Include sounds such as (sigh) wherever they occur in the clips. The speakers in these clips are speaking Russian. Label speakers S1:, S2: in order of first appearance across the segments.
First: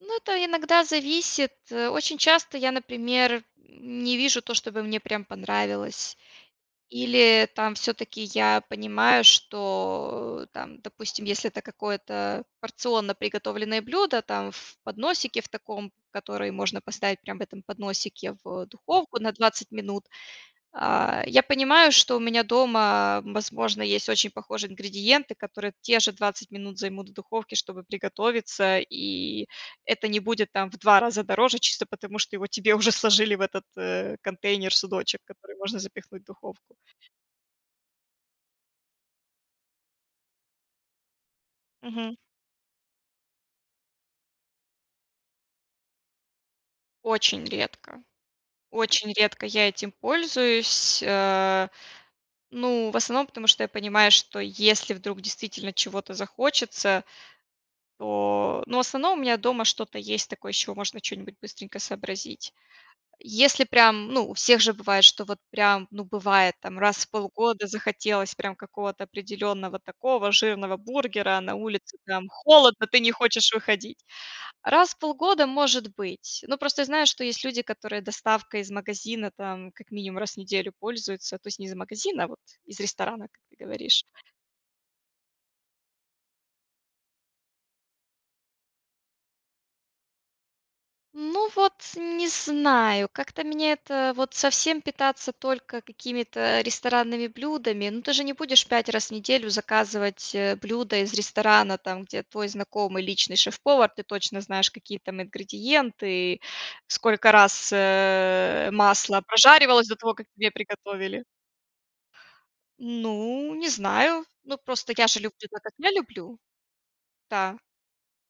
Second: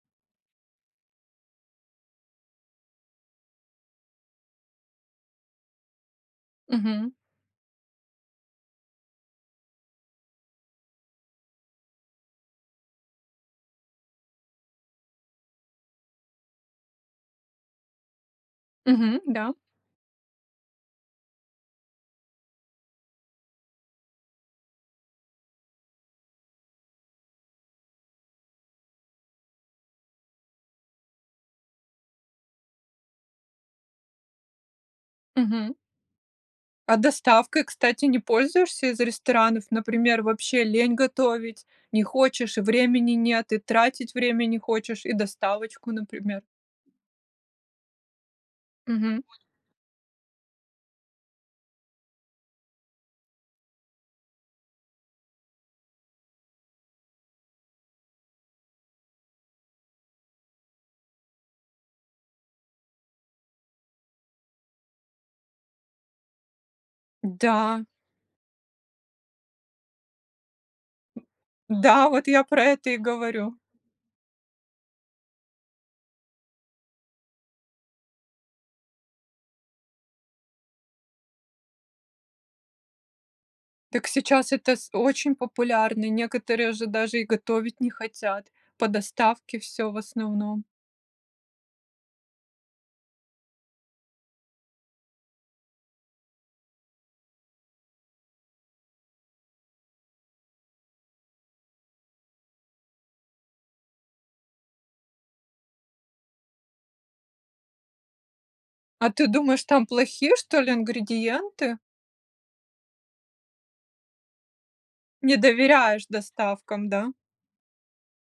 S1: Ну, это иногда зависит, э, очень часто я, например, м, не вижу то, чтобы мне прям понравилось.
S2: Мгм.
S1: Или там всё-таки я понимаю, что, там, допустим, если это какое-то порционно приготовленное блюдо там в подносике в таком, который можно поставить прям в этом подносике в, духовку
S2: Мгм,
S1: на
S2: да.
S1: 20 минут. А, я понимаю, что у меня дома, возможно, есть очень похожие ингредиенты, которые те же 20 минут займут в духовке, чтобы приготовиться, и это не будет там в 2 раза дороже, чисто потому что его тебе уже сложили в этот, э, контейнер, судочек, который
S2: Мгм.
S1: можно запихнуть в духовку.
S2: А доставкой, кстати, не пользуешься из ресторанов? Например, вообще лень готовить, не
S1: Мгм.
S2: хочешь, времени нет, и тратить время не хочешь, и доставочку, например?
S1: Очень редко, очень
S2: Мгм.
S1: редко я этим пользуюсь, а, ну, в основном потому, что я понимаю, что если вдруг действительно чего-то захочется, то, ну, в основном у меня дома что-то есть такое, из чего можно чё-нибудь быстренько сообразить. Если прям, ну, у всех же бывает, что вот прям, ну, бывает там раз в полгода
S2: Да.
S1: захотелось прям какого-то определенного такого жирного бургера, а на улице
S2: Да, вот
S1: там
S2: я про
S1: холодно,
S2: это и
S1: ты не хочешь
S2: говорю.
S1: выходить. Раз в полгода может быть. Ну, просто я знаю, что есть люди, которые доставкой из магазина там как минимум раз в неделю пользуются, то есть не из магазина, а вот из ресторана, как ты говоришь.
S2: Так сейчас это с очень популярно. Некоторые же даже и готовить не хотят. По доставке всё в основном.
S1: Ну вот, не знаю, как-то меня это вот совсем питаться только какими-то ресторанными блюдами, но ты же не будешь 5 раз в неделю заказывать, э, блюда из ресторана, там, где твой знакомый, личный шеф-повар. Ты точно знаешь, какие там ингредиенты, сколько раз, э,
S2: А
S1: масло
S2: ты думаешь, там
S1: прожаривалось до того, как
S2: плохие,
S1: тебе
S2: что ли,
S1: приготовили.
S2: ингредиенты?
S1: Ну, не знаю. Ну, просто я же
S2: Не
S1: люблю так, как я
S2: доверяешь
S1: люблю.
S2: доставкам, да?
S1: Та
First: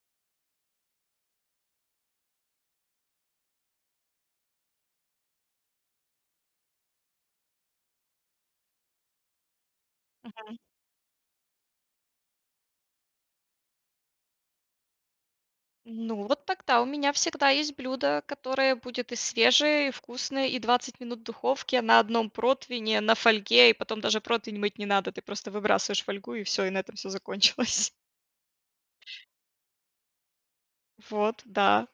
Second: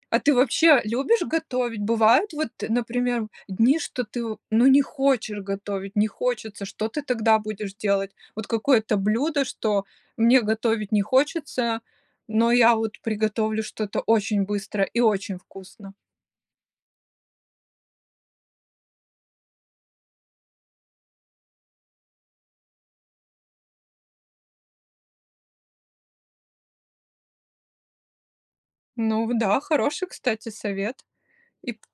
S2: А ты вообще любишь готовить? Бывает, вот, например, дни, что ты, в ну, не хочешь готовить, не хочется, что ты тогда будешь делать? Вот какое-то блюдо, что мне
S1: Мгм.
S2: готовить не хочется, но я вот приготовлю что-то очень быстро и очень вкусно.
S1: Ну, вот тогда у меня всегда есть блюдо, которое будет и свежее, и вкусное, и 20 минут в духовке на 1 противне, на фольге, и потом даже противень мыть не надо, ты просто выбрасываешь фольгу и всё, и на этом всё закончилось. (chuckles)
S2: Ну вот да, хороший, кстати, совет.
S1: Вот,
S2: И п
S1: да.